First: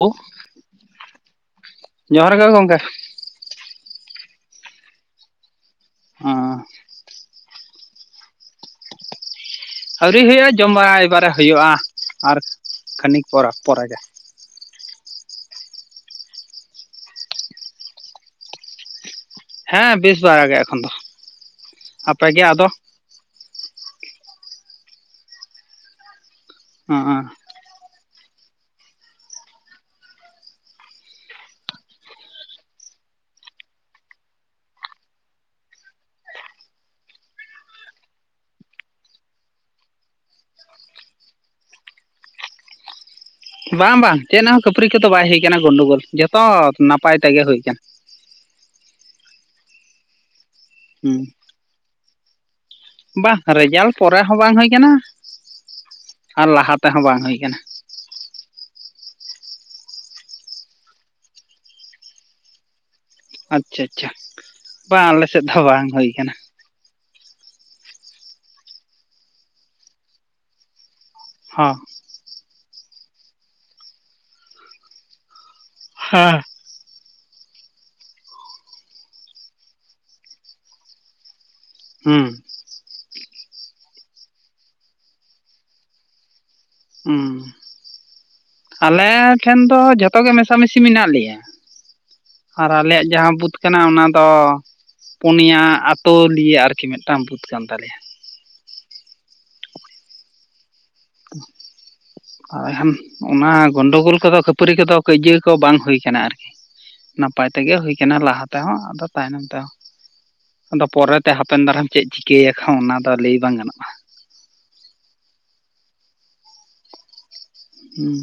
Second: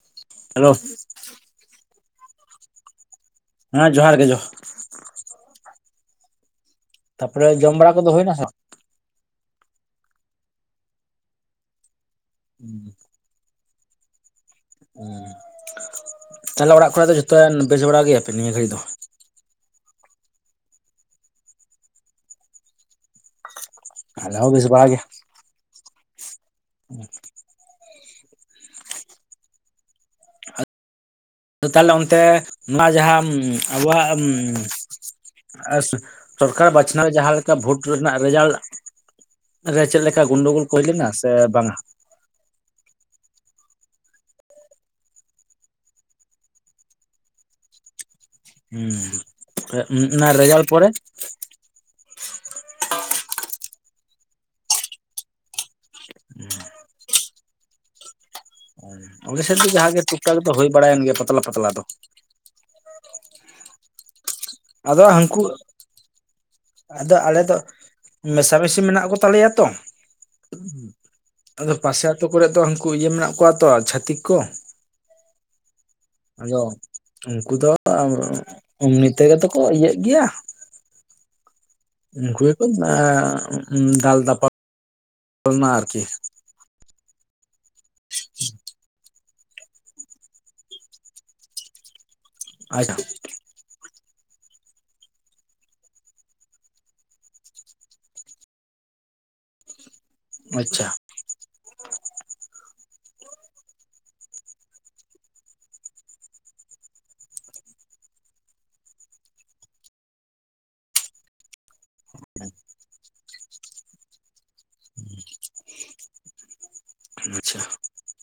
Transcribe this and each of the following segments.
ᱳ hello ᱡᱚᱦᱟᱨ ᱜᱮ ᱜᱚᱝᱠᱮ ᱦᱮᱸ ᱡᱚᱦᱟᱨ ᱜᱮ ᱡᱚ ᱟᱸ ᱛᱟᱯᱚᱨᱮ ᱡᱚᱢ ᱵᱟᱲᱟ ᱠᱚᱫᱚ ᱦᱩᱭᱱᱟ ᱥᱮ ᱵᱟᱝ? ᱟᱹᱣᱨᱤ ᱦᱩᱭᱩᱜᱼᱟ ᱡᱚᱢ ᱵᱟᱲᱟ ᱮᱵᱟᱨᱮ ᱦᱩᱭᱩᱜᱼᱟ ᱟᱨ ᱦᱩᱸ ᱠᱷᱟᱹᱱᱤᱠ ᱯᱚᱨᱮ ᱜᱮ ᱦᱩ ᱛᱟᱦᱞᱮ ᱚᱲᱟᱜ ᱠᱚᱨᱮ ᱫᱚ ᱡᱚᱛᱚ ᱵᱮᱥ ᱵᱟᱲᱟ ᱜᱮᱭᱟᱯᱮ ᱱᱤᱭᱟᱹ ᱜᱷᱟᱹᱲᱤᱡ ᱫᱚ? ᱦᱮᱸ ᱵᱮᱥ ᱵᱟᱲᱟ ᱜᱮ ᱮᱠᱷᱚᱱ ᱫᱚ ᱟᱯᱮᱜᱮ ᱟᱫᱚ ᱟᱞᱮ ᱦᱚᱸ ᱵᱤᱥ ᱵᱟᱲᱟ ᱜᱮ ᱦᱟᱸ ᱛᱟᱦᱞᱮ ᱚᱱᱛᱮ ᱱᱚᱣᱟ ᱡᱟᱦᱟᱸ ᱟᱵᱚᱣᱟᱜ ᱟᱨ ᱥᱚᱨᱠᱟᱨ ᱵᱟᱪᱷᱱᱟᱣ ᱡᱟᱦᱟᱸ ᱞᱮᱠᱟ ᱵᱷᱳᱴ ᱨᱮᱱᱟᱜ ᱨᱮᱡᱟᱞ ᱨᱮ ᱪᱮᱫ ᱞᱮᱠᱟ ᱜᱳᱱᱰᱳ ᱜᱳᱞ ᱠᱚ ᱦᱩᱭ ᱞᱮᱱᱟ ᱥᱮ ᱵᱟᱝᱟ ᱵᱟᱝ ᱵᱟᱝ ᱪᱮᱫ ᱦᱚᱸ ᱠᱷᱟᱹᱯᱟᱹᱨᱤ ᱠᱚᱫᱚ ᱵᱟᱭ ᱦᱩᱭ ᱟᱠᱟᱱᱟ ᱜᱚᱱᱰᱳ ᱜᱳᱞ ᱡᱚᱛᱚ ᱱᱟᱯᱟᱭ ᱛᱮᱜᱮ ᱦᱩᱭ ᱟᱠᱟᱱᱟ ᱦᱩᱸ ᱚᱱᱟ ᱨᱮᱡᱟᱞ ᱯᱚᱨᱮ ᱦᱩᱸ ᱵᱟᱜ ᱨᱮᱡᱟᱞ ᱯᱚᱨᱮ ᱦᱚᱸ ᱵᱟᱝ ᱦᱩᱭ ᱠᱟᱱᱟ ᱟᱨ ᱞᱟᱦᱟ ᱛᱮᱦᱚᱸ ᱵᱟᱝ ᱦᱩᱭ ᱠᱟᱱᱟ ᱚᱞᱮᱥᱮᱫ ᱫᱚ ᱡᱟᱦᱟᱸ ᱜᱮ ᱴᱩᱠ ᱴᱟᱠ ᱫᱚ ᱦᱩᱭ ᱵᱟᱲᱟᱭᱮᱱ ᱜᱮᱭᱟ ᱯᱟᱛᱞᱟ ᱯᱟᱛᱞᱟ ᱫᱚ ᱟᱪᱪᱷᱟ ᱟᱪᱪᱷᱟ ᱟᱫᱚ ᱵᱟᱝ ᱟᱞᱮ ᱦᱟᱝᱠᱩ ᱥᱮᱫ ᱫᱚ ᱵᱟᱝ ᱦᱩᱭ ᱠᱟᱱᱟ ᱟᱫᱚ ᱟᱞᱮ ᱫᱚ ᱢᱮᱥᱟ ᱢᱤᱥᱤ ᱢᱮᱱᱟᱜ ᱠᱚᱛᱟᱞᱮᱭᱟ ᱛᱚ ᱟᱫᱚ ᱦᱚᱸ ᱯᱟᱥᱮ ᱟᱹᱛᱩ ᱠᱚᱨᱮᱜ ᱫᱚ ᱦᱟᱝᱠᱩ ᱤᱭᱟᱹ ᱢᱮᱱᱟᱜ ᱠᱚᱣᱟ ᱛᱚ ᱪᱷᱟᱹᱛᱤᱠ ᱠᱚ ᱦᱮᱸ ᱩᱱᱠᱩ ᱫᱚ ᱮᱢᱱᱤ ᱛᱮᱜᱮ ᱛᱚ ᱠᱚ ᱤᱭᱟᱹᱜ ᱜᱮᱭᱟ ᱦᱩᱸ ᱩᱱᱠᱩ ᱜᱮᱠᱚ ᱫᱟᱞ ᱫᱟᱯᱟ ᱟᱨᱠᱤ ᱩᱸ ᱟᱞᱮ ᱴᱷᱮᱱ ᱫᱚ ᱡᱷᱚᱛᱚ ᱜᱮ ᱢᱮᱥᱟᱢᱤᱥᱤ ᱢᱮᱱᱟᱜ ᱞᱮᱭᱟ ᱟᱨ ᱟᱪᱪᱷᱟ ᱟᱞᱮᱭᱟᱜ ᱡᱟᱦᱟᱸ ᱵᱩᱛ ᱠᱟᱱᱟ ᱚᱱᱟ ᱫᱚ ᱯᱩᱱᱭᱟ ᱟᱛᱳ ᱞᱤᱭᱮ ᱟᱨᱠᱤ ᱢᱤᱫᱴᱟᱝ ᱵᱩᱛ ᱠᱟᱱ ᱛᱟᱞᱮᱭᱟ ᱟᱪᱪᱷᱟ [unintelligible] ᱚᱱᱟ ᱜᱚᱱᱰᱳ ᱜᱳᱞ ᱠᱚᱫᱚ ᱠᱷᱟᱹᱯᱟᱹᱨᱤ ᱠᱚᱫᱚ ᱠᱟᱹᱭᱡᱟᱹ ᱠᱚ ᱵᱟᱝ ᱦᱩᱭ ᱠᱟᱱᱟ ᱟᱨᱠᱤ ᱱᱟᱯᱟᱭ ᱛᱮᱜᱮ ᱦᱩᱭ ᱠᱟᱱᱟ ᱞᱟᱦᱟ ᱛᱮᱦᱚᱸ ᱟᱫᱚ ᱛᱟᱭᱱᱚᱢ ᱛᱮᱦᱚᱸ ᱟᱫᱚ ᱯᱚᱨᱮᱛᱮ ᱦᱟᱯᱮᱱ ᱫᱟᱨᱟᱢ ᱪᱮᱫ ᱪᱤᱠᱟᱹᱭᱟ ᱠᱚ ᱚᱱᱟ ᱫᱚ ᱞᱟᱹᱭ ᱵᱟᱝ ᱜᱟᱱᱚᱜᱼᱟ ᱟᱪᱪᱷᱟ ᱦᱩᱸ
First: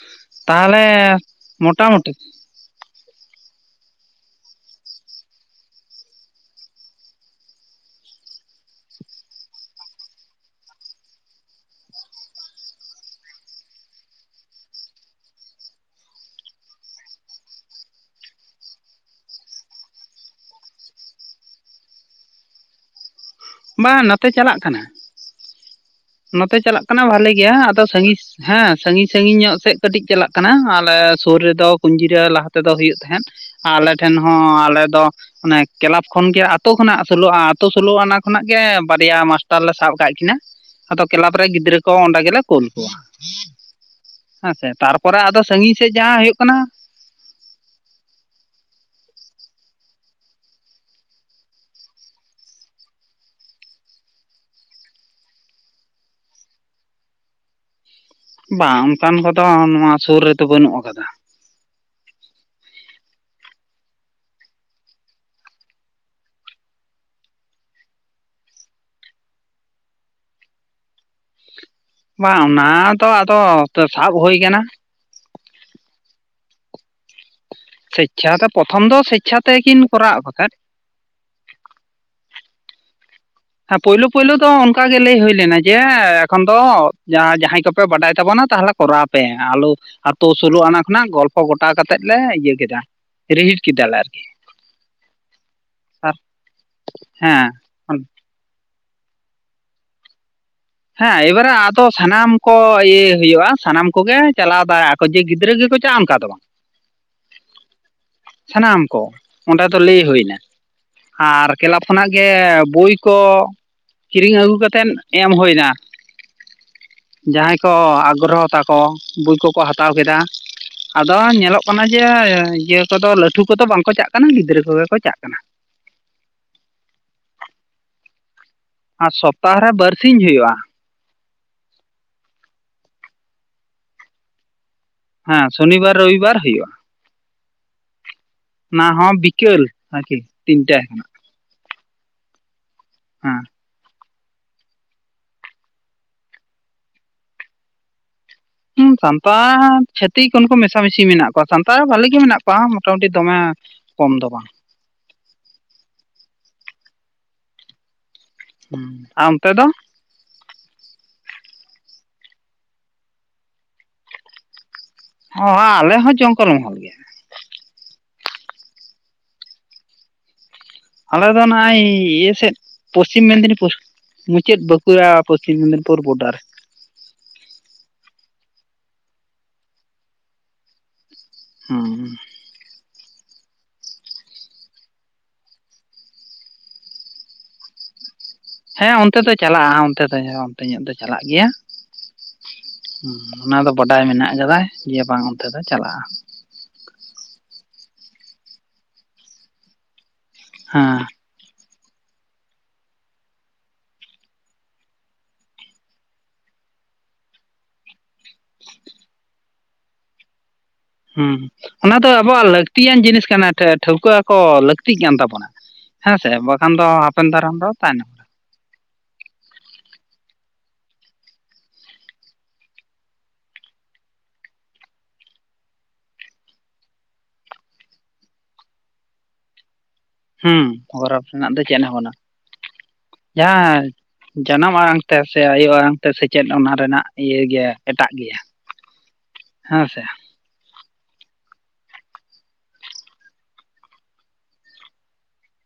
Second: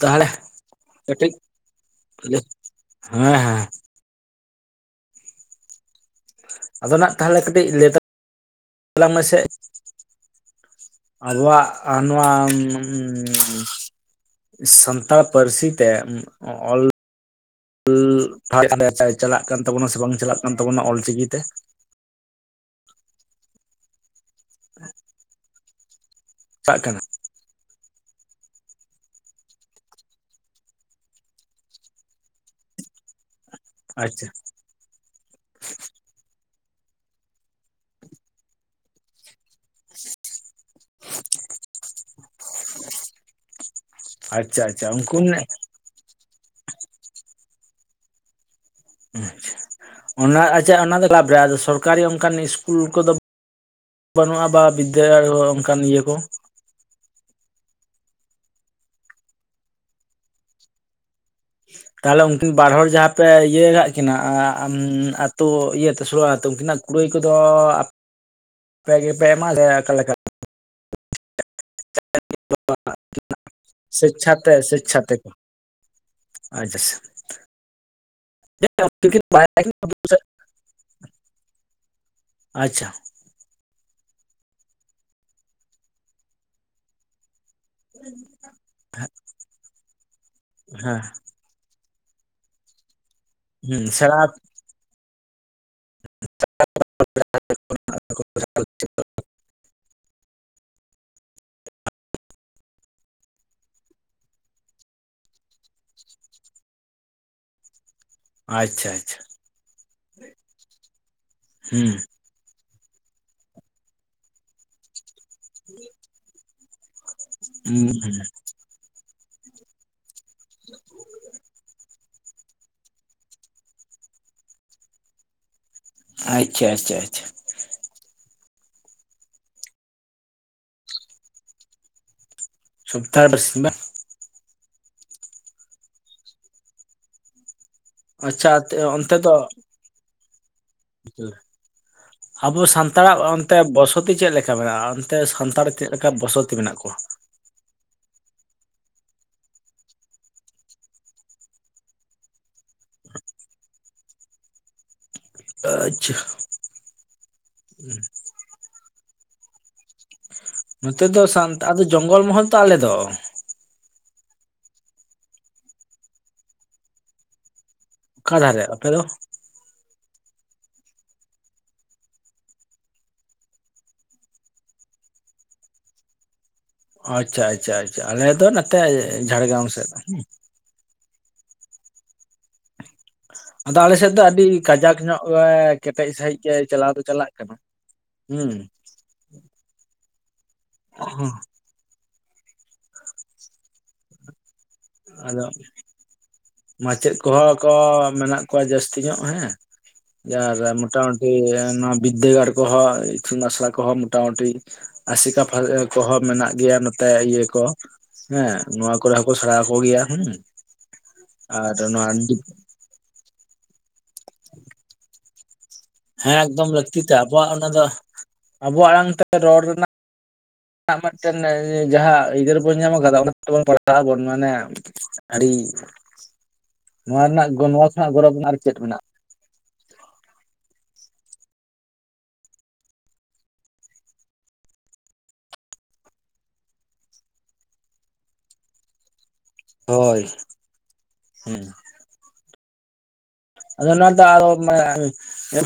ᱛᱟᱦᱚᱞᱮ ᱛᱟᱦᱚᱞᱮ ᱠᱟᱹᱴᱤᱡ ᱢᱚᱴᱟᱢᱩᱴᱤ ᱦᱮᱸ ᱦᱮᱸ ᱦᱮᱸ ᱟᱫᱚᱱ ᱦᱟᱸᱜ ᱛᱟᱦᱚᱞᱮ ᱠᱟᱹᱴᱤᱡ ᱞᱮᱛᱟ ᱟᱞᱟᱝ ᱢᱮᱥᱮ ᱟᱵᱚᱣᱟᱜ ᱟ ᱱᱚᱣᱟ ᱥᱟᱱᱛᱟᱲ ᱯᱟᱹᱨᱥᱤ ᱛᱮ ᱚᱞ ᱤᱞ [unintelligible] ᱪᱟᱞᱟᱜ ᱠᱟᱱ ᱛᱟᱵᱚᱱᱟ ᱥᱮ ᱵᱟᱝ ᱪᱟᱞᱟᱜ ᱠᱟᱱ ᱛᱟᱵᱚᱱᱟ ᱚᱞᱪᱤᱠᱤ ᱛᱮ? ᱵᱟᱝ ᱱᱚᱛᱮ ᱪᱟᱞᱟᱜ ᱠᱟᱱᱟ ᱱᱚᱛᱮ ᱪᱟᱞᱟᱜ ᱠᱟᱱᱟ ᱵᱷᱟᱞᱤ ᱜᱮᱭᱟ ᱟᱫᱚ ᱥᱟᱺᱜᱤᱥ ᱦᱮᱸ ᱥᱟᱺᱜᱤᱧ ᱥᱟᱺᱜᱤᱧ ᱧᱚᱜ ᱥᱮᱫ ᱠᱟᱹᱴᱤᱡ ᱪᱟᱞᱟᱜ ᱠᱟᱱᱟ ᱟᱞᱮ ᱥᱩᱨ ᱨᱮᱫᱚ ᱠᱩᱧᱡᱤᱨᱟᱹ ᱞᱟᱦᱟ ᱛᱮᱫᱚ ᱦᱩᱭᱩᱜ ᱛᱟᱦᱮᱸᱫ ᱟᱞᱮ ᱴᱷᱮᱱ ᱟᱪᱪᱷᱟ ᱦᱚᱸ ᱟᱞᱮ ᱫᱚ ᱢᱟᱱᱮ ᱠᱮᱞᱟᱵᱽ ᱠᱷᱚᱱ ᱜᱮ ᱟᱛᱳ ᱠᱷᱚᱱᱟᱜ ᱥᱳᱞᱳᱼᱟ ᱟᱛᱳ ᱥᱳᱞᱳ ᱟᱱᱟ ᱠᱷᱚᱱᱟᱜ ᱜᱮ ᱵᱟᱨᱭᱟ ᱢᱟᱥᱴᱟᱨ ᱞᱮ ᱥᱟᱵ ᱟᱠᱟᱫ ᱠᱤᱱᱟᱹ ᱟᱫᱚ ᱠᱮᱞᱟᱵ ᱨᱮ ᱜᱤᱫᱽᱨᱟᱹ ᱠᱚ ᱚᱸᱰᱮ ᱜᱮᱞᱮ ᱠᱩᱞ ᱠᱚᱣᱟ ᱟᱪᱪᱷᱟ ᱦᱮᱸᱥᱮ ᱟᱪᱪᱷᱟ ᱩᱱᱠᱩ ᱛᱟᱨᱯᱚᱨᱮ ᱟᱫᱚ ᱥᱟᱸᱜᱤᱧ ᱥᱮᱡ ᱡᱟᱦᱟᱸ ᱦᱩᱭᱩᱜ ᱠᱟᱱᱟ ᱚᱱᱟ ᱟᱪᱪᱷᱟ ᱚᱱᱟ ᱫᱚ ᱠᱮᱞᱟᱵᱷ ᱨᱮ ᱟᱨ ᱥᱚᱨᱠᱟᱨᱤ ᱚᱱᱠᱟᱱ ᱤᱥᱠᱩᱞ ᱠᱚᱫᱚ ᱵᱟᱹᱱᱩᱜᱼᱟ ᱵᱟ ᱵᱤᱫᱫᱟᱹᱜᱟᱨ ᱠᱚ ᱚᱱᱠᱟᱱ ᱤᱭᱟᱹ ᱠᱚ? ᱵᱟᱝ ᱚᱱᱠᱟᱱ ᱠᱚᱫᱚ ᱱᱚᱣᱟ ᱥᱩᱨ ᱨᱮᱫᱚ ᱵᱟᱹᱱᱩᱜ ᱟᱠᱟᱫᱟ ᱛᱟᱦᱚᱞᱮ ᱩᱱᱠᱤᱱ ᱵᱟᱨ ᱦᱚᱲᱚᱲ ᱡᱟᱦᱟᱸ ᱯᱮ ᱤᱭᱟᱹ ᱠᱟᱜ ᱠᱤᱱᱟ ᱟᱹᱛᱩ ᱤᱭᱟᱹᱛᱮ ᱥᱳᱞᱳᱟᱱᱟ ᱛᱮ ᱩᱱᱠᱤᱱᱟᱜ ᱠᱩᱲᱟᱹᱭ ᱠᱚᱫᱚ ᱟᱯᱮ ᱜᱮᱯᱮ ᱮᱢᱟ ᱞᱮᱭᱟ ᱚᱠᱟ ᱞᱮᱠᱟ ᱵᱟᱝ ᱚᱱᱟ ᱫᱚ ᱟᱫᱚ [inaudible] ᱥᱟᱵ ᱦᱩᱭ ᱠᱟᱱᱟ ᱥᱮᱪᱪᱷᱟᱛᱮ ᱥᱮᱪᱪᱷᱟᱛᱮ ᱟᱡᱟᱥ ᱥᱮᱪᱪᱷᱟ ᱫᱚ ᱯᱨᱚᱛᱷᱚᱢ ᱫᱚ ᱥᱤᱪᱪᱷᱟ ᱛᱮᱠᱤᱱ ᱠᱚᱨᱟᱣ ᱠᱚ ᱛᱟᱦᱮᱸᱫ ᱟᱪᱪᱷᱟ ᱦᱮᱸ ᱯᱳᱭᱞᱳ ᱯᱳᱭᱞᱳ ᱫᱚ ᱚᱱᱠᱟ ᱜᱮ ᱞᱟᱹᱭ ᱦᱩᱭ ᱞᱮᱱᱟ ᱡᱮ ᱮᱠᱷᱚᱱ ᱫᱚ ᱡᱟᱦᱟᱸᱭ ᱠᱚ ᱯᱮ ᱵᱟᱰᱟᱭ ᱛᱟᱵᱚᱱᱟ ᱛᱟᱦᱚᱞᱮ ᱠᱚᱨᱟᱣ ᱯᱮ ᱟᱞᱚ ᱟᱛᱳ ᱥᱳᱞᱳ ᱟᱱᱟ ᱦᱮᱸ ᱠᱷᱚᱱᱟᱜ ᱜᱚᱞᱯ ᱜᱚᱴᱟ ᱠᱟᱛᱮᱫ ᱞᱮ ᱤᱭᱟᱹ ᱠᱮᱫᱟ ᱨᱤᱦᱤᱴ ᱦᱩᱸ ᱠᱮᱫᱟᱞᱮ ᱥᱮᱬᱟ ᱟᱨᱠᱤ ᱟᱨ ᱦᱮᱸ ᱦᱮᱸ ᱮᱵᱟᱨᱮ ᱟᱫᱚ ᱥᱟᱱᱟᱢ ᱠᱚ ᱤᱭᱟᱹ ᱦᱩᱭᱩᱜᱼᱟ ᱥᱟᱱᱟᱢ ᱠᱚᱜᱮ ᱪᱟᱞᱟᱣ ᱵᱟᱲᱟᱜᱼᱟ ᱠᱚ ᱡᱮ ᱜᱤᱫᱽᱨᱟᱹ ᱜᱮᱠᱚ ᱪᱟᱜᱼᱟ ᱚᱱᱠᱟ ᱫᱚ ᱵᱟ [inaudible] ᱥᱟᱱᱟᱢ ᱟᱪᱪᱷᱟ ᱠᱚ ᱟᱪᱪᱷᱟ ᱚᱸᱰᱮ ᱫᱚ ᱞᱟᱹᱭ ᱦᱩᱭᱱᱟ ᱟᱨ ᱠᱞᱟᱵᱽ ᱦᱩᱸ ᱠᱷᱚᱱᱟᱜ ᱜᱮ ᱵᱳᱭ ᱠᱚ ᱠᱤᱨᱤᱧ ᱟᱹᱜᱩ ᱠᱟᱛᱮᱫ ᱮᱢ ᱦᱩᱭᱱᱟ᱾ ᱡᱟᱦᱟᱸᱭ ᱠᱚ ᱦᱩᱸ ᱦᱩᱸ ᱟᱜᱽᱨᱚᱦᱚ ᱛᱟᱠᱚ ᱵᱳᱭ ᱠᱚᱠᱚ ᱦᱟᱛᱟᱣ ᱠᱮᱫᱟ ᱟᱫᱚ ᱧᱮᱞᱚᱜ ᱠᱟᱱᱟ ᱡᱮ ᱤᱭᱟᱹ ᱠᱚᱫᱚ ᱞᱟᱹᱴᱷᱩ ᱠᱚᱫᱚ ᱵᱟᱝᱠᱚ ᱪᱟᱜ ᱠᱟᱱᱟ ᱜᱤᱫᱽᱨᱟᱹ ᱠᱚᱜᱮ ᱠᱚ ᱪᱟᱜ ᱠᱟᱱᱟ ᱟᱪᱪᱷᱟ ᱟᱪᱪᱷᱟ ᱟᱪᱪᱷᱟ ᱟᱨ ᱥᱚᱯᱛᱟᱦᱚ ᱨᱮ ᱵᱟᱨᱥᱤᱧ ᱦᱩᱭᱩᱜᱼᱟ᱾ ᱥᱚᱯᱛᱟ ᱨᱮ ᱵᱟᱨ ᱥᱤᱧᱵᱟ ᱦᱮᱸ ᱥᱚᱱᱤᱵᱟᱨ ᱨᱚᱵᱤᱵᱟᱨ ᱦᱩᱭᱩᱜᱼᱟ ᱟᱪᱪᱷᱟ ᱚᱱᱟ ᱦᱚᱸ ᱚᱱᱛᱮ ᱫᱚ ᱵᱤᱠᱟ. ᱞ ᱟᱨᱠᱤ ᱛᱤᱱᱴᱟ ᱠᱷᱚᱱᱟᱜ ᱟᱵᱚ ᱥᱟᱱᱛᱟᱲᱟᱜ ᱦᱮᱸ ᱚᱱᱛᱮ ᱵᱚᱥ ᱥᱚᱛᱤ ᱪᱮᱫ ᱞᱮᱠᱟ ᱢᱮᱱᱟᱜᱼᱟ ᱚᱱᱛᱮ ᱥᱟᱱᱛᱟᱲ ᱪᱮᱫ ᱞᱮᱠᱟ ᱵᱚᱥᱚᱛᱤ ᱢᱮᱱᱟᱜ ᱠᱚᱣᱟ? ᱦᱩᱸ ᱥᱟᱱᱛᱟᱲ ᱪᱷᱟᱹᱛᱤᱠ ᱩᱱᱠᱩ ᱢᱮᱥᱟᱢᱤᱥᱤ ᱢᱮᱱᱟᱜ ᱠᱚᱣᱟ ᱥᱟᱱᱛᱟᱲ ᱵᱷᱟᱞᱤ ᱜᱮ ᱢᱮᱱᱟᱜ ᱠᱚᱣᱟ ᱢᱳᱴᱟᱢᱩᱴᱤ ᱫᱚᱢᱮ ᱠᱚᱢ ᱫᱚ ᱵᱟᱝ ᱟᱪᱪᱷᱟ ᱦᱩᱸ ᱟᱨ ᱚᱱᱛᱮ ᱫᱚ? ᱱᱚᱛᱮ ᱫᱚ ᱥᱟᱱᱛᱟᱲ ᱟᱫᱚ ᱡᱚᱝᱜᱚᱞ ᱢᱚᱦᱚᱞ ᱛᱚ ᱟᱞᱮ ᱫᱚ ᱚ ᱟ ᱟᱞᱮ ᱦᱚᱸ ᱡᱚᱝᱜᱚᱞ ᱢᱚᱦᱚᱞ ᱜᱮ ᱚᱠᱟ ᱫᱷᱟᱨᱮ ᱟᱯᱮ ᱫᱚ? ᱟᱞᱮᱫᱚ ᱚᱱᱟ ᱤᱭᱟᱹ ᱥᱮᱫ ᱯᱚᱥᱪᱷᱤᱢ ᱢᱮᱫᱽᱱᱤᱯᱩᱨ᱾ ᱢᱩᱪᱟᱹᱫ ᱵᱟᱠᱩᱲᱟ ᱯᱚᱥᱪᱷᱤᱢ ᱢᱮᱫᱽᱱᱤᱯᱩᱨ ᱵᱳᱰᱟᱨ ᱾ ᱟᱪᱪᱷᱟ ᱟᱪᱪᱷᱟ ᱟᱪᱪᱷᱟ, ᱟᱞᱮ ᱫᱚ ᱱᱟᱛᱮ ᱡᱷᱟᱲᱜᱨᱟᱢ ᱥᱮᱫ ᱾ ᱦᱩᱸ ᱟᱫᱚ ᱟᱞᱮ ᱥᱮᱫ ᱫᱚ ᱟᱹᱰᱤ ᱠᱟᱡᱟᱠ ᱧᱚᱜ ᱜᱮ ᱠᱮᱴᱮᱡ ᱥᱟᱺᱦᱤᱡ ᱜᱮ ᱪᱟᱞᱟᱣ ᱫᱚ ᱪᱟᱞᱟᱜᱼᱼ ᱠᱟᱱᱟ ᱾ ᱦᱩᱸ ᱦᱮᱸ ᱚᱱᱛᱮ ᱫᱚ ᱪᱟᱞᱟᱜᱼᱟ ᱚᱱᱛᱮ ᱫᱚ ᱚᱱᱛᱮ ᱧᱚᱜ ᱫᱚ ᱪᱟᱞᱟᱜ ᱜᱮᱭᱟ ᱾ ᱦᱩᱸ ᱚᱱᱟ ᱫᱚ ᱵᱟᱰᱟᱭ ᱢᱮᱱᱟᱜ ᱠᱟᱫᱟ ᱡᱮ ᱵᱟᱝ ᱟᱫᱚ ᱚᱱᱛᱮ ᱫᱚ ᱪᱟᱞᱟᱜᱼᱟ ᱾ ᱢᱟᱪᱮᱫ ᱠᱚᱦᱚᱸ ᱠᱚ ᱢᱮᱱᱟᱜ ᱠᱚᱣᱟ ᱡᱟᱹᱥᱛᱤ ᱧᱚᱜ ᱦᱮᱸ ᱟᱨ ᱦᱮᱸ ᱢᱚᱴᱟᱢᱩᱼᱼ ᱤᱭᱟ. ᱱᱚᱣᱟ ᱵᱤᱫᱟᱹᱜᱟᱲ ᱠᱚᱦᱚ ᱤᱛᱩᱱ ᱟᱥᱲᱟ ᱠᱚᱦᱚ ᱢᱳᱴᱟᱢᱩᱴᱤ ᱾ ᱟᱥᱮᱠᱟ ᱠᱚᱦᱚᱸ ᱢᱮᱱᱟᱜ ᱜᱮᱭᱟ ᱱᱚᱛᱮ ᱤᱭᱟᱹ ᱠᱚ ᱦᱮᱸ ᱱᱚᱣᱟ ᱠᱚᱨᱮ ᱦᱚᱸᱠᱚ ᱥᱮᱬᱟᱠᱚ ᱾ ᱩᱬᱭᱟ ᱦᱩᱸ ᱦᱩᱸ ᱚᱱᱟ ᱫᱚ ᱟᱵᱚᱣᱟᱜ ᱞᱟᱹᱠᱛᱤᱭᱟᱱ ᱡᱤᱱᱤᱥ ᱠᱟᱱᱟ ᱴᱷᱟᱹᱣᱠᱟᱹ ᱟᱠᱚ ᱞᱟᱹᱠᱛᱤᱜ ᱠᱟᱱ ᱛᱟᱵᱚᱱᱟ ᱾ ᱦᱮᱸ ᱥᱮ ᱵᱟᱠᱷᱟᱱ ᱫᱚ ᱦᱟᱯᱮᱱ ᱫᱟᱨᱟᱢ ᱫᱚ ᱛᱟᱦᱮᱱᱚᱜ ᱾ ᱟᱵᱳᱣᱟᱜ ᱟᱲᱟᱝ ᱛᱮ ᱨᱚᱲ ᱨᱮᱱᱟᱜᱼᱼ ᱢᱤᱫᱴᱮᱱ ᱡᱟᱦᱟᱸ ᱟ. ᱫᱟᱹᱨ ᱵᱚᱱ ᱧᱟᱢ ᱠᱟᱫᱟ ᱚᱱᱟ ᱛᱮᱵᱚᱱ ᱯᱟᱲᱦᱟ. ᱜ ᱟᱵᱚᱱ ᱢᱟᱱᱮᱼᱼ ᱟᱹᱰᱤ ᱱᱚᱣᱟ ᱨᱮᱱᱟᱜ ᱱᱚᱣᱟ ᱠᱷᱚᱱᱟᱜ ᱜᱚᱨᱚᱵᱽ ᱨᱮᱱᱟᱜ ᱟᱨ ᱪᱮᱫ ᱢᱮᱱᱟᱜᱼᱟ ᱾ ᱦᱩᱸ ᱜᱚᱨᱚᱵᱽ ᱨᱮᱱᱟᱜ ᱫᱚ ᱪᱮᱫ ᱦᱚᱸ ᱵᱟᱱᱩᱜᱟ, ᱡᱟᱦᱟᱸᱼᱼ ᱡᱟᱱᱟᱢ ᱟᱲᱟᱝ ᱛᱮ ᱥᱮ ᱟᱭᱳ ᱟᱲᱟᱝ ᱛᱮ ᱥᱮᱪᱮᱫ ᱚᱱᱟ ᱨᱮᱱᱟᱜ ᱤᱭᱟᱹ ᱜᱮ ᱮᱴᱟᱜ ᱜᱮᱭᱟ ᱾ ᱦᱚᱭ ᱦᱩᱸ ᱟᱫᱚ ᱱᱚᱣᱟ ᱫᱚ ᱟᱨᱚ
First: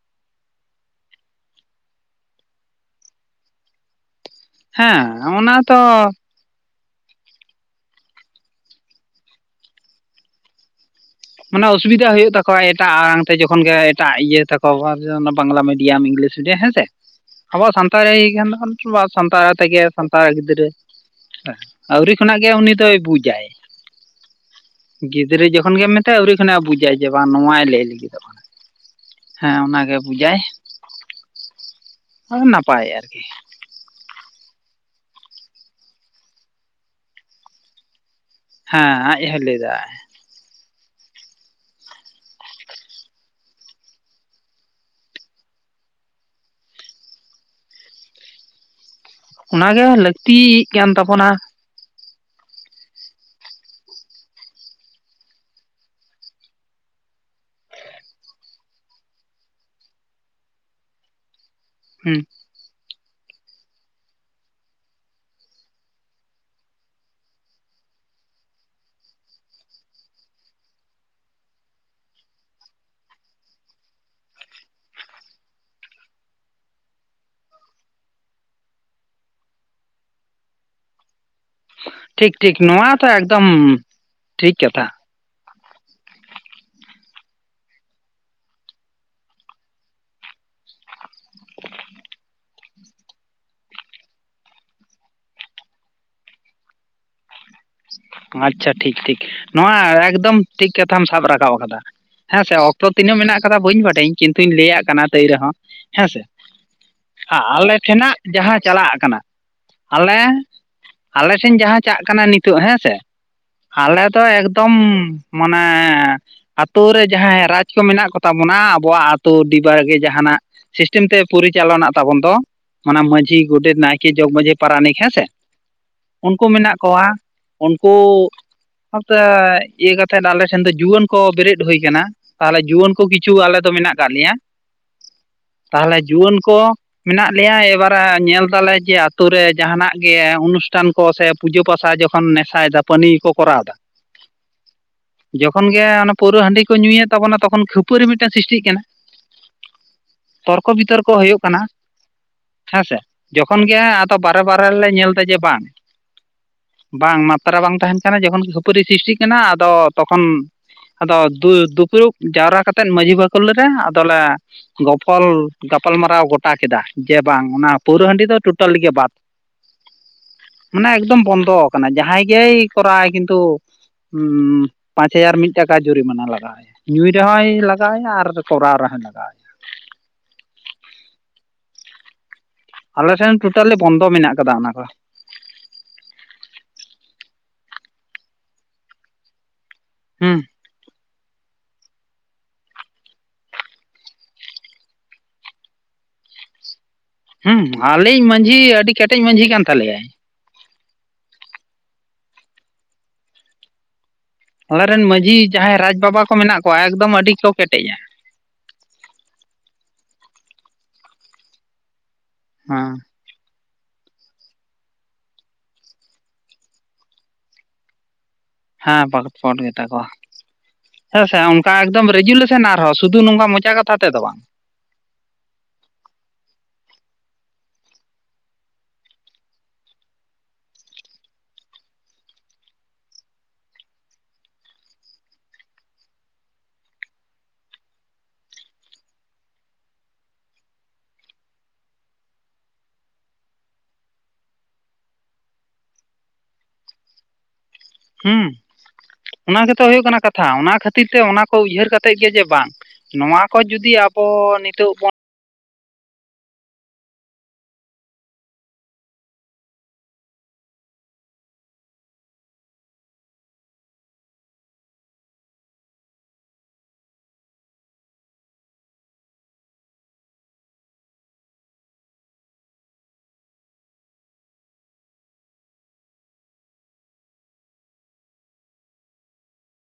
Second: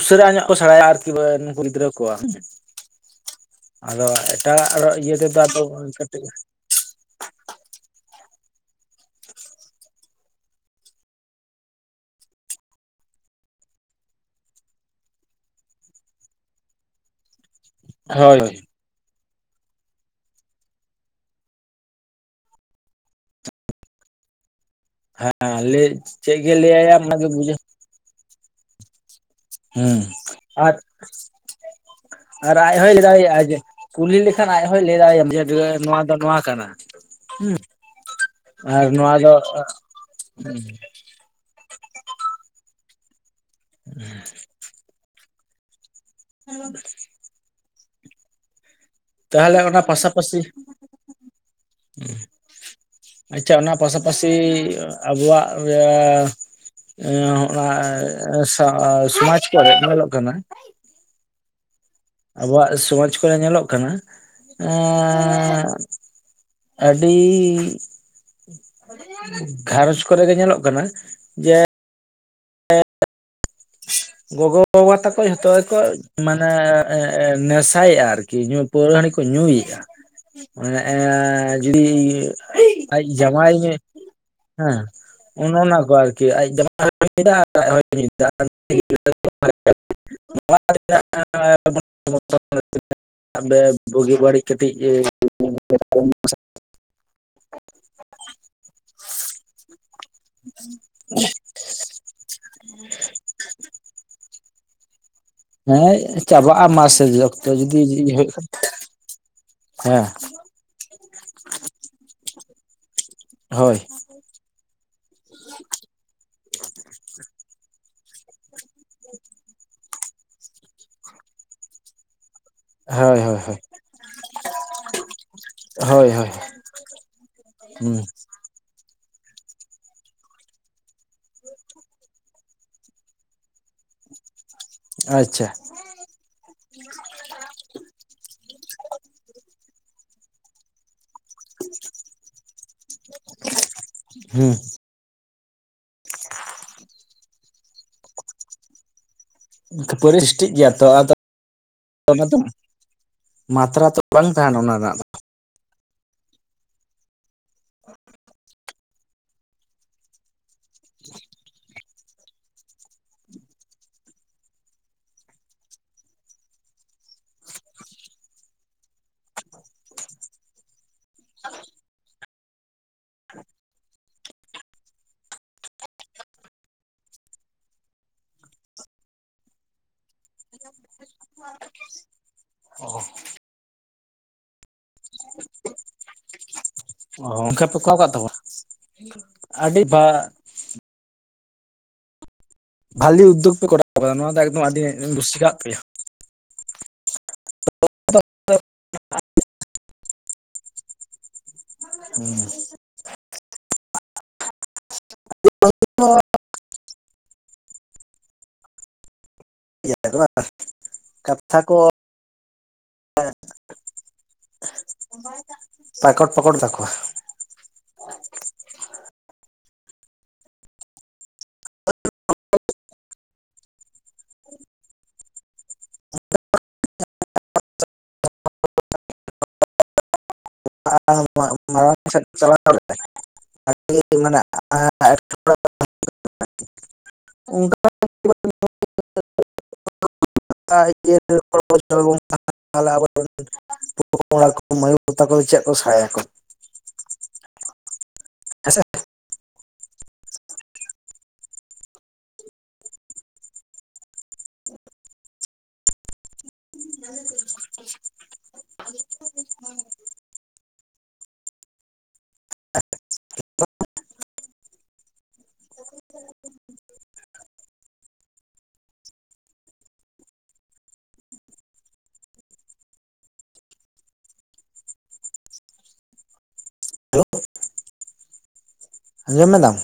ᱩᱥᱟᱹᱨᱟ ᱧᱚᱜ ᱠᱚ ᱥᱮᱲᱟᱭᱟ ᱟᱨ ᱠᱤ ᱜᱤᱫᱽᱨᱟᱹ ᱠᱚ ᱾ ᱟᱫᱚ ᱮᱴᱟᱜ ᱦᱮᱸ ᱤᱭᱟᱹ ᱛᱮᱫᱚ ᱚᱱᱟ ᱟᱫᱚ ᱛᱚ ᱠᱟᱹᱴᱤᱡᱼᱼ ᱢᱟᱱᱮ ᱚᱥᱩᱵᱤᱫᱟ ᱦᱩᱭᱩᱜ ᱛᱟᱠᱚᱣᱟ ᱮᱴᱟᱜ ᱟᱲᱟᱝ ᱛᱮ ᱡᱚᱠᱷᱚᱱ ᱜᱮ ᱮᱴᱟᱜ ᱤᱭᱟᱹ ᱛᱟᱠᱚᱣᱟ ᱵᱟᱝᱞᱟ ᱢᱤᱰᱤᱭᱟᱢ ᱤᱝᱞᱤᱥᱼᱼ ᱡᱮ ᱦᱮᱸᱥᱮ ᱟᱵᱚᱣᱟᱜ ᱥᱟᱱᱛᱟᱲᱤ ᱦᱳᱭ ᱠᱟᱱ ᱛᱟᱵᱚᱱ ᱥᱟᱱᱛᱟᱲ ᱛᱮᱜᱮ ᱥᱟᱱᱛᱟᱲ ᱜᱤᱫᱽᱨᱟᱹᱼᱼ ᱟᱹᱣᱨᱤ ᱠᱷᱚᱱᱟᱜ ᱜᱮ ᱩᱱᱤ ᱫᱚᱭ ᱵᱩᱡᱟᱭ ᱜᱤᱫᱽᱨᱟᱹ ᱦᱮᱸ ᱡᱚᱠᱷᱚᱱ ᱜᱮ ᱞᱟᱹᱭ ᱢᱮᱼᱼ ᱟᱹᱣᱨᱤ ᱪᱮᱫ ᱠᱷᱚᱮ ᱜᱮ ᱵᱩᱡᱟᱭ ᱞᱟᱹᱭᱟᱭᱟᱢ ᱡᱮ ᱚᱱᱟᱜᱮ ᱵᱟᱝ ᱵᱩᱡᱟ ᱱᱚᱣᱟᱭ ᱞᱟᱹᱭ ᱞᱟᱹᱜᱤᱫᱚᱜ ᱠᱟᱱᱟ ᱾ ᱦᱮᱸ ᱟᱨ, ᱟᱨ ᱱᱟᱯᱟᱭ ᱟᱡᱦᱚᱭ ᱞᱟ. ᱭ ᱟᱨᱠᱤ ᱫᱟᱲᱮᱭᱟᱜᱼᱟ ᱡᱮᱼᱼ ᱠᱩᱞᱤ ᱞᱮᱠᱷᱟᱱ ᱟᱡ ᱦᱚᱭ ᱞᱟᱹᱭ ᱫᱟᱲᱮᱭᱟᱢ ᱡᱮ ᱱᱚᱣᱟ ᱫᱚ ᱱᱚᱣᱟ ᱠᱟᱱᱟ ᱦᱩᱸ ᱾ ᱟᱨ ᱦᱮᱸ ᱱᱚᱣᱟ ᱟᱡ ᱫᱚ ᱦᱚᱸᱭ ᱞᱟᱹᱭᱫᱟ ᱦᱩᱼᱼ [unintelligible] ᱦᱮᱸ ᱦ [unintelligible] ᱛᱟᱦᱚᱞᱮ ᱚᱱᱟ ᱚᱱᱟᱜᱮ ᱯᱟᱥᱟ ᱯᱟᱥᱤᱼᱼ ᱞᱟᱹᱠᱛᱤᱜ ᱠᱟᱱ ᱛᱟᱵᱚᱱᱟ ᱟᱪᱪᱷᱟ, ᱚᱱᱟ ᱯᱟᱥᱟᱯᱟᱥᱤ ᱟᱵᱚᱣᱟᱜ ᱨᱮᱼᱼ ᱮ [unintelligible] ᱥᱚᱢᱟᱡ ᱠᱚᱨᱮ ᱧᱮᱞᱚᱜ ᱠᱟᱱᱟ ᱾ ᱦᱩᱸ ᱟᱵᱚᱣᱟᱜ ᱨᱮ ᱥᱚᱢᱟᱡ ᱠᱚᱨᱮ ᱧᱮᱞᱚᱜ ᱠᱟᱱᱟ ᱟᱻ ᱟᱹᱰᱤᱼᱼ ᱜᱷᱟᱨᱚᱧᱡᱽ ᱠᱚᱨᱮ ᱜᱮ ᱧᱮᱞᱚᱜ ᱠᱟᱱᱟ ᱡᱮᱼᱼ ᱜᱚᱜᱚ ᱵᱟᱵᱟ ᱛᱟᱠᱚ ᱡᱷᱚᱛᱚ ᱜᱮᱠᱚ ᱢᱟᱱᱮ ᱱᱮᱥᱟᱭᱮᱫᱼᱟ ᱟᱨᱠᱤ ᱧᱩ ᱾ ᱯᱟᱹᱣᱨᱟᱹ ᱦᱟᱺᱰᱤ ᱠᱚ ᱧᱩᱭᱮᱫᱼᱟ ᱮ ᱾ ᱡᱩᱫᱤ ᱴᱷᱤᱠ ᱴᱷᱤᱠ ᱱᱚᱣᱟ ᱟᱡ ᱛᱚ ᱮᱠᱫᱚᱢ ᱡᱟᱢᱟᱭ [unintelligible] ᱴᱷᱤᱠ ᱦᱮᱸ ᱠᱟᱛᱷᱟ ᱚᱱᱮ ᱚᱱᱟ ᱠᱚ ᱟᱨᱠᱤ ᱟᱡ ᱡᱟᱟᱭ ᱦᱚᱟ ᱟᱨ ᱟᱡ ᱦᱚᱭ ᱢᱤᱫᱟ [unintelligible] [unintelligible] [unintelligible] ᱵᱩᱜᱤ ᱵᱟᱹᱲᱤᱡ ᱠᱟᱹᱴᱤᱡ [unintelligible] ᱟᱪᱪᱷᱟ ᱴᱷᱤᱠ ᱴᱷᱤᱠ, ᱱᱚᱣᱟ ᱮᱠᱫᱚᱢ ᱴᱷᱤᱠ ᱠᱟᱛᱷᱟᱢ ᱥᱟᱵ ᱨᱟᱠᱟᱵ ᱟᱠᱟᱫᱟ ᱦᱮᱸ ᱥᱮ ᱾ ᱛᱚ ᱛᱤᱱᱟᱹᱜ ᱢᱮᱱᱟᱜ ᱠᱟᱫᱟ ᱵᱟᱹᱧ ᱵᱟᱰᱟᱭᱟᱹᱧ ᱠᱤᱱᱛᱩᱧ ᱞᱟᱹᱭᱟᱜ ᱠᱟᱱᱟ ᱛᱟᱹᱭ ᱨᱮᱦᱚᱸ᱾ ᱦᱮᱸ ᱥᱮ, ᱪᱟᱵᱟᱜᱼᱟ ᱢᱟᱥᱮ ᱚᱠᱛᱚ ᱟ-ᱟᱞᱮ ᱡᱩᱫᱤ ᱴᱷᱮᱱᱟᱜ ᱦᱩᱭᱩᱜ ᱡᱟᱦᱟᱸ ᱪᱟᱞᱟᱜ ᱠᱟᱱᱟ᱾ ᱦᱮᱸ ᱟᱞᱮ, ᱟᱞᱮ ᱥᱮᱱ ᱡᱟᱦᱟᱸ ᱪᱟᱜ ᱠᱟᱱᱟ ᱱᱤᱛᱳᱜ ᱦᱮᱸ ᱥᱮ᱾ ᱦᱳᱭ ᱟᱞᱮ ᱛᱚ ᱮᱠᱫᱚᱢ ᱢᱟᱱᱮᱻ ᱟᱛᱳ ᱨᱮ ᱡᱟᱦᱟᱸᱭ ᱨᱟᱡᱽ ᱠᱚ ᱢᱮᱱᱟᱜ ᱠᱚᱛᱟ ᱵᱚᱱᱟ ᱟᱵᱚᱣᱟᱜ ᱟᱛᱳ ᱰᱤᱵᱟᱹ ᱜᱮ ᱡᱟᱸᱦᱟᱱᱟᱜ᱾ ᱥᱤᱥᱴᱮᱢ ᱛᱮ ᱯᱚᱨᱤᱪᱟᱞᱚᱱᱟᱜ ᱛᱟᱵᱚᱱ ᱫᱚ᱾ ᱢᱟᱱᱮ ᱦᱳᱭ ᱢᱟᱺᱡᱷᱤ, ᱦᱳᱭ ᱦᱳᱭ ᱜᱚᱰᱮᱛ, ᱱᱟᱭᱠᱮ, ᱡᱚᱜᱽ ᱢᱟᱺᱡᱷᱤ, ᱯᱟᱨᱟᱱᱤᱠ ᱦᱮᱸ ᱥᱮ ᱦᱳᱭ ᱦᱳᱭ ᱩᱱᱠᱩ ᱢᱮᱱᱟᱜ ᱠᱚᱣᱟ᱾ ᱩᱱᱠᱩ ᱦᱩᱸ ᱟᱛᱮᱫ ᱤᱭᱟᱹ ᱠᱟᱛᱮᱫ ᱟᱞᱮ ᱴᱷᱮᱱ ᱫᱚ ᱡᱩᱣᱟᱹᱱ ᱠᱚ ᱵᱮᱨᱮᱫ ᱦᱩᱭ ᱠᱟᱱᱟ᱾ ᱛᱟᱦᱞᱮ ᱡᱩᱣᱟᱹᱱ ᱠᱚ ᱠᱤᱪᱷᱩ ᱟᱞᱮ ᱫᱚ ᱢᱮᱱᱟᱜ ᱠᱟᱫ ᱞᱮᱭᱟ᱾ ᱟᱪᱪᱷᱟ᱾ ᱛᱟᱦᱞᱮ ᱡᱩᱣᱟᱹᱱ ᱠᱚ ᱦᱮᱱᱟᱜ ᱞᱮᱭᱟ ᱮᱵᱟᱨᱮ ᱧᱮᱞ ᱫᱟᱞᱮ ᱡᱮ ᱟᱛᱳ ᱨᱮ ᱡᱟᱸᱦᱟᱱᱟᱜ ᱜᱮ ᱚᱱᱩᱥᱴᱷᱟᱱ ᱠᱚ ᱥᱮ ᱯᱩᱡᱟᱹ ᱯᱟᱥᱟ ᱡᱚᱠᱷᱚᱱ ᱱᱮᱥᱟᱭ ᱡᱟᱹᱯᱟᱹᱱᱤ ᱠᱚ ᱠᱚᱨᱟᱣᱮᱫᱟ᱾ ᱦᱩᱸ᱾ ᱡᱚᱠᱷᱚᱱ ᱜᱮ ᱚᱱᱟ ᱯᱟᱹᱣᱨᱟᱹ ᱦᱟᱺᱰᱤ ᱠᱚ ᱧᱩᱭᱟ ᱛᱟᱵᱚᱱᱟ ᱛᱚᱠᱷᱚᱱ ᱠᱷᱟᱹᱯᱟᱹᱨᱤ ᱢᱤᱫᱴᱮᱱ ᱥᱨᱤᱥᱴᱤᱜ ᱠᱟᱱᱟ᱾ ᱯᱚᱨᱤᱥᱴᱤᱠ ᱛᱚᱨᱠᱚ ᱜᱮᱭᱟ ᱛᱚ ᱵᱤᱛᱚᱨᱠᱚ ᱟᱫᱚ ᱦᱩᱭᱩᱜ ᱠᱟᱱᱟ᱾ ᱚᱱᱟ ᱫᱚ ᱦᱮᱸ ᱥᱮ ᱡᱚᱠᱷᱚᱱ ᱜᱮ ᱢᱟᱛᱨᱟ ᱛᱚ ᱟᱫᱚ ᱵᱟᱝ ᱵᱟᱨᱮ ᱛᱟᱦᱮᱱᱟ ᱵᱟᱨᱮ ᱚᱱᱟ ᱞᱮ ᱨᱮᱱᱟᱜ ᱫᱚ ᱧᱮᱞᱫᱟ ᱡᱮ ᱵᱟᱝ᱾ ᱵᱟᱝ ᱢᱟᱛᱨᱟ ᱵᱟᱝ ᱛᱟᱸᱦᱮᱱ ᱠᱟᱱᱟ ᱡᱚᱠᱷᱚᱱ ᱠᱷᱟᱹᱯᱟᱹᱨᱤ ᱥᱨᱤᱥᱴᱤᱜ ᱠᱟᱱᱟ ᱟᱫᱚ ᱛᱚᱠᱷᱚᱱ᱾ ᱟᱫᱚ ᱫᱩ-ᱫᱩᱯᱲᱩᱵ ᱡᱟᱣᱨᱟ ᱠᱟᱛᱮᱫ ᱢᱟᱺᱡᱷᱤ ᱵᱟᱠᱷᱳᱞ ᱨᱮ ᱟᱫᱚᱞᱮ ᱜᱚᱯᱚᱞ ᱜᱟᱯᱟᱞᱢᱟᱨᱟᱣ ᱜᱚᱴᱟ ᱠᱮᱫᱟ ᱡᱮ ᱵᱟᱝ ᱚᱱᱟ ᱯᱟᱹᱣᱨᱟᱹ ᱦᱟᱺᱰᱤ ᱫᱚ ᱴᱳᱴᱟᱞᱤ ᱜᱮ ᱵᱟᱫ᱾ [inaudible] ᱢᱟᱱᱮ ᱮᱠᱫᱚᱢ ᱵᱚᱱᱫᱚ ᱠᱟᱱᱟ ᱡᱟᱦᱟᱸᱭ ᱜᱮᱭ ᱠᱚᱨᱟᱣᱟ ᱠᱤᱱᱛᱩ ᱩᱸᱻ ᱯᱟᱸᱪ ᱦᱟᱡᱟᱨ ᱢᱤᱫ ᱴᱟᱠᱟ ᱡᱩᱨᱤᱢᱟᱱᱟ ᱞᱟᱜᱟᱣᱮᱭᱟ᱾ ᱧᱩᱭ ᱨᱮᱦᱚᱸᱭ ᱞᱟᱜᱟᱣᱮᱭᱟ ᱟᱨ ᱠᱚᱨᱟᱣ ᱨᱮᱦᱚᱸᱭ ᱞᱟᱜᱟ᱾ [unintelligible] ᱟᱞᱮᱴᱷᱮᱱ ᱴᱳᱴᱟᱞᱤ ᱵᱚᱱᱫᱚ ᱢᱮᱱᱟᱜ ᱠᱟᱫᱟ ᱚᱱᱟ ᱠᱚ᱾ ᱮᱸ ᱚᱱᱠᱟ ᱯᱮ ᱠᱚᱨᱟᱣ ᱠᱟᱜ ᱛᱟᱵᱚᱣᱟ? ᱟᱹᱰᱤ ᱵᱟ ᱦᱩᱸ ᱵᱷᱟᱞᱤ ᱩᱫᱽᱫᱳᱜᱽ ᱯᱮ ᱠᱚᱨᱟᱣ ᱠᱟᱫᱟ ᱱᱚᱣᱟ ᱫᱚ ᱮᱠᱫᱚᱢ ᱟᱹᱰᱤ ᱠᱩᱥᱤ ᱠᱟᱜ ᱯᱮᱭᱟ᱾ ᱦᱩᱢ, ᱟᱞᱮᱭᱤᱡ ᱢᱟᱺᱡᱷᱤ ᱟᱹᱰᱤ ᱠᱮᱴᱮᱡ ᱢᱟᱺᱡᱷᱤ ᱠᱟᱱ ᱛᱟᱞᱮᱭᱟᱭ᱾ ᱦᱩᱸ᱾ ᱦᱚᱞᱟ ᱨᱮᱱ ᱢᱟᱺᱡᱷᱤ ᱡᱟᱦᱟᱸᱭ ᱨᱟᱡᱽ ᱵᱟᱵᱟ ᱠᱚ ᱢᱮᱱᱟᱜ ᱠᱚᱣᱟ ᱮᱠᱫᱚᱢ ᱟᱹᱰᱤ ᱠᱚ ᱠᱮᱴᱮᱡ-ᱟ᱾ [unintelligible] ᱠᱟᱛᱷᱟ ᱠᱚ ᱦᱩᱸ᱾ [unintelligible] ᱯᱟᱠᱚᱴ ᱯᱚᱠᱚᱴ ᱫᱟᱠᱚ᱾ ᱦᱮᱸ ᱯᱟᱠᱚᱴ ᱯᱟᱠᱚᱴ ᱜᱮᱛᱟ ᱠᱚᱣᱟ᱾ ᱦᱮᱸ ᱥᱮ ᱚᱱᱠᱟ ᱮᱠᱫᱚᱢ ᱨᱮᱡᱩᱞᱮᱥᱚᱱ ᱟᱨᱦᱚᱸ ᱥᱩᱫᱩ ᱱᱚᱝᱠᱟ ᱢᱚᱪᱟ ᱠᱟᱛᱷᱟ ᱛᱮᱫᱚ ᱵᱟᱝ᱾ [unintelligible] [unintelligible] [unintelligible] [unintelligible] [unintelligible] ᱯᱚᱲᱟ ᱠᱚ ᱢᱟᱹᱭᱩᱵ ᱛᱟᱠᱚᱫᱚ ᱪᱮᱫ ᱠᱚ ᱥᱟᱭᱟᱠᱚ? ᱦᱩᱸ, ᱦᱮᱸᱥᱮ ᱚᱱᱟ ᱜᱮᱛᱚ ᱦᱩᱭᱩᱜ ᱠᱟᱱᱟ ᱠᱟᱛᱷᱟ ᱚᱱᱟ ᱠᱷᱟᱹᱛᱤᱨ ᱛᱮ ᱚᱱᱟ᱾ ᱠᱚ ᱩᱭᱦᱟᱹᱨ ᱠᱟᱛᱮ ᱜᱮ ᱡᱮ ᱵᱟᱝ, ᱱᱚᱣᱟ ᱠᱚ ᱡᱩᱫᱤ ᱟᱵᱚ ᱱᱤᱛᱚᱜ ᱵᱚᱱ [unintelligible] [unintelligible] ᱟᱸᱡᱚᱢ ᱮᱫᱟᱢ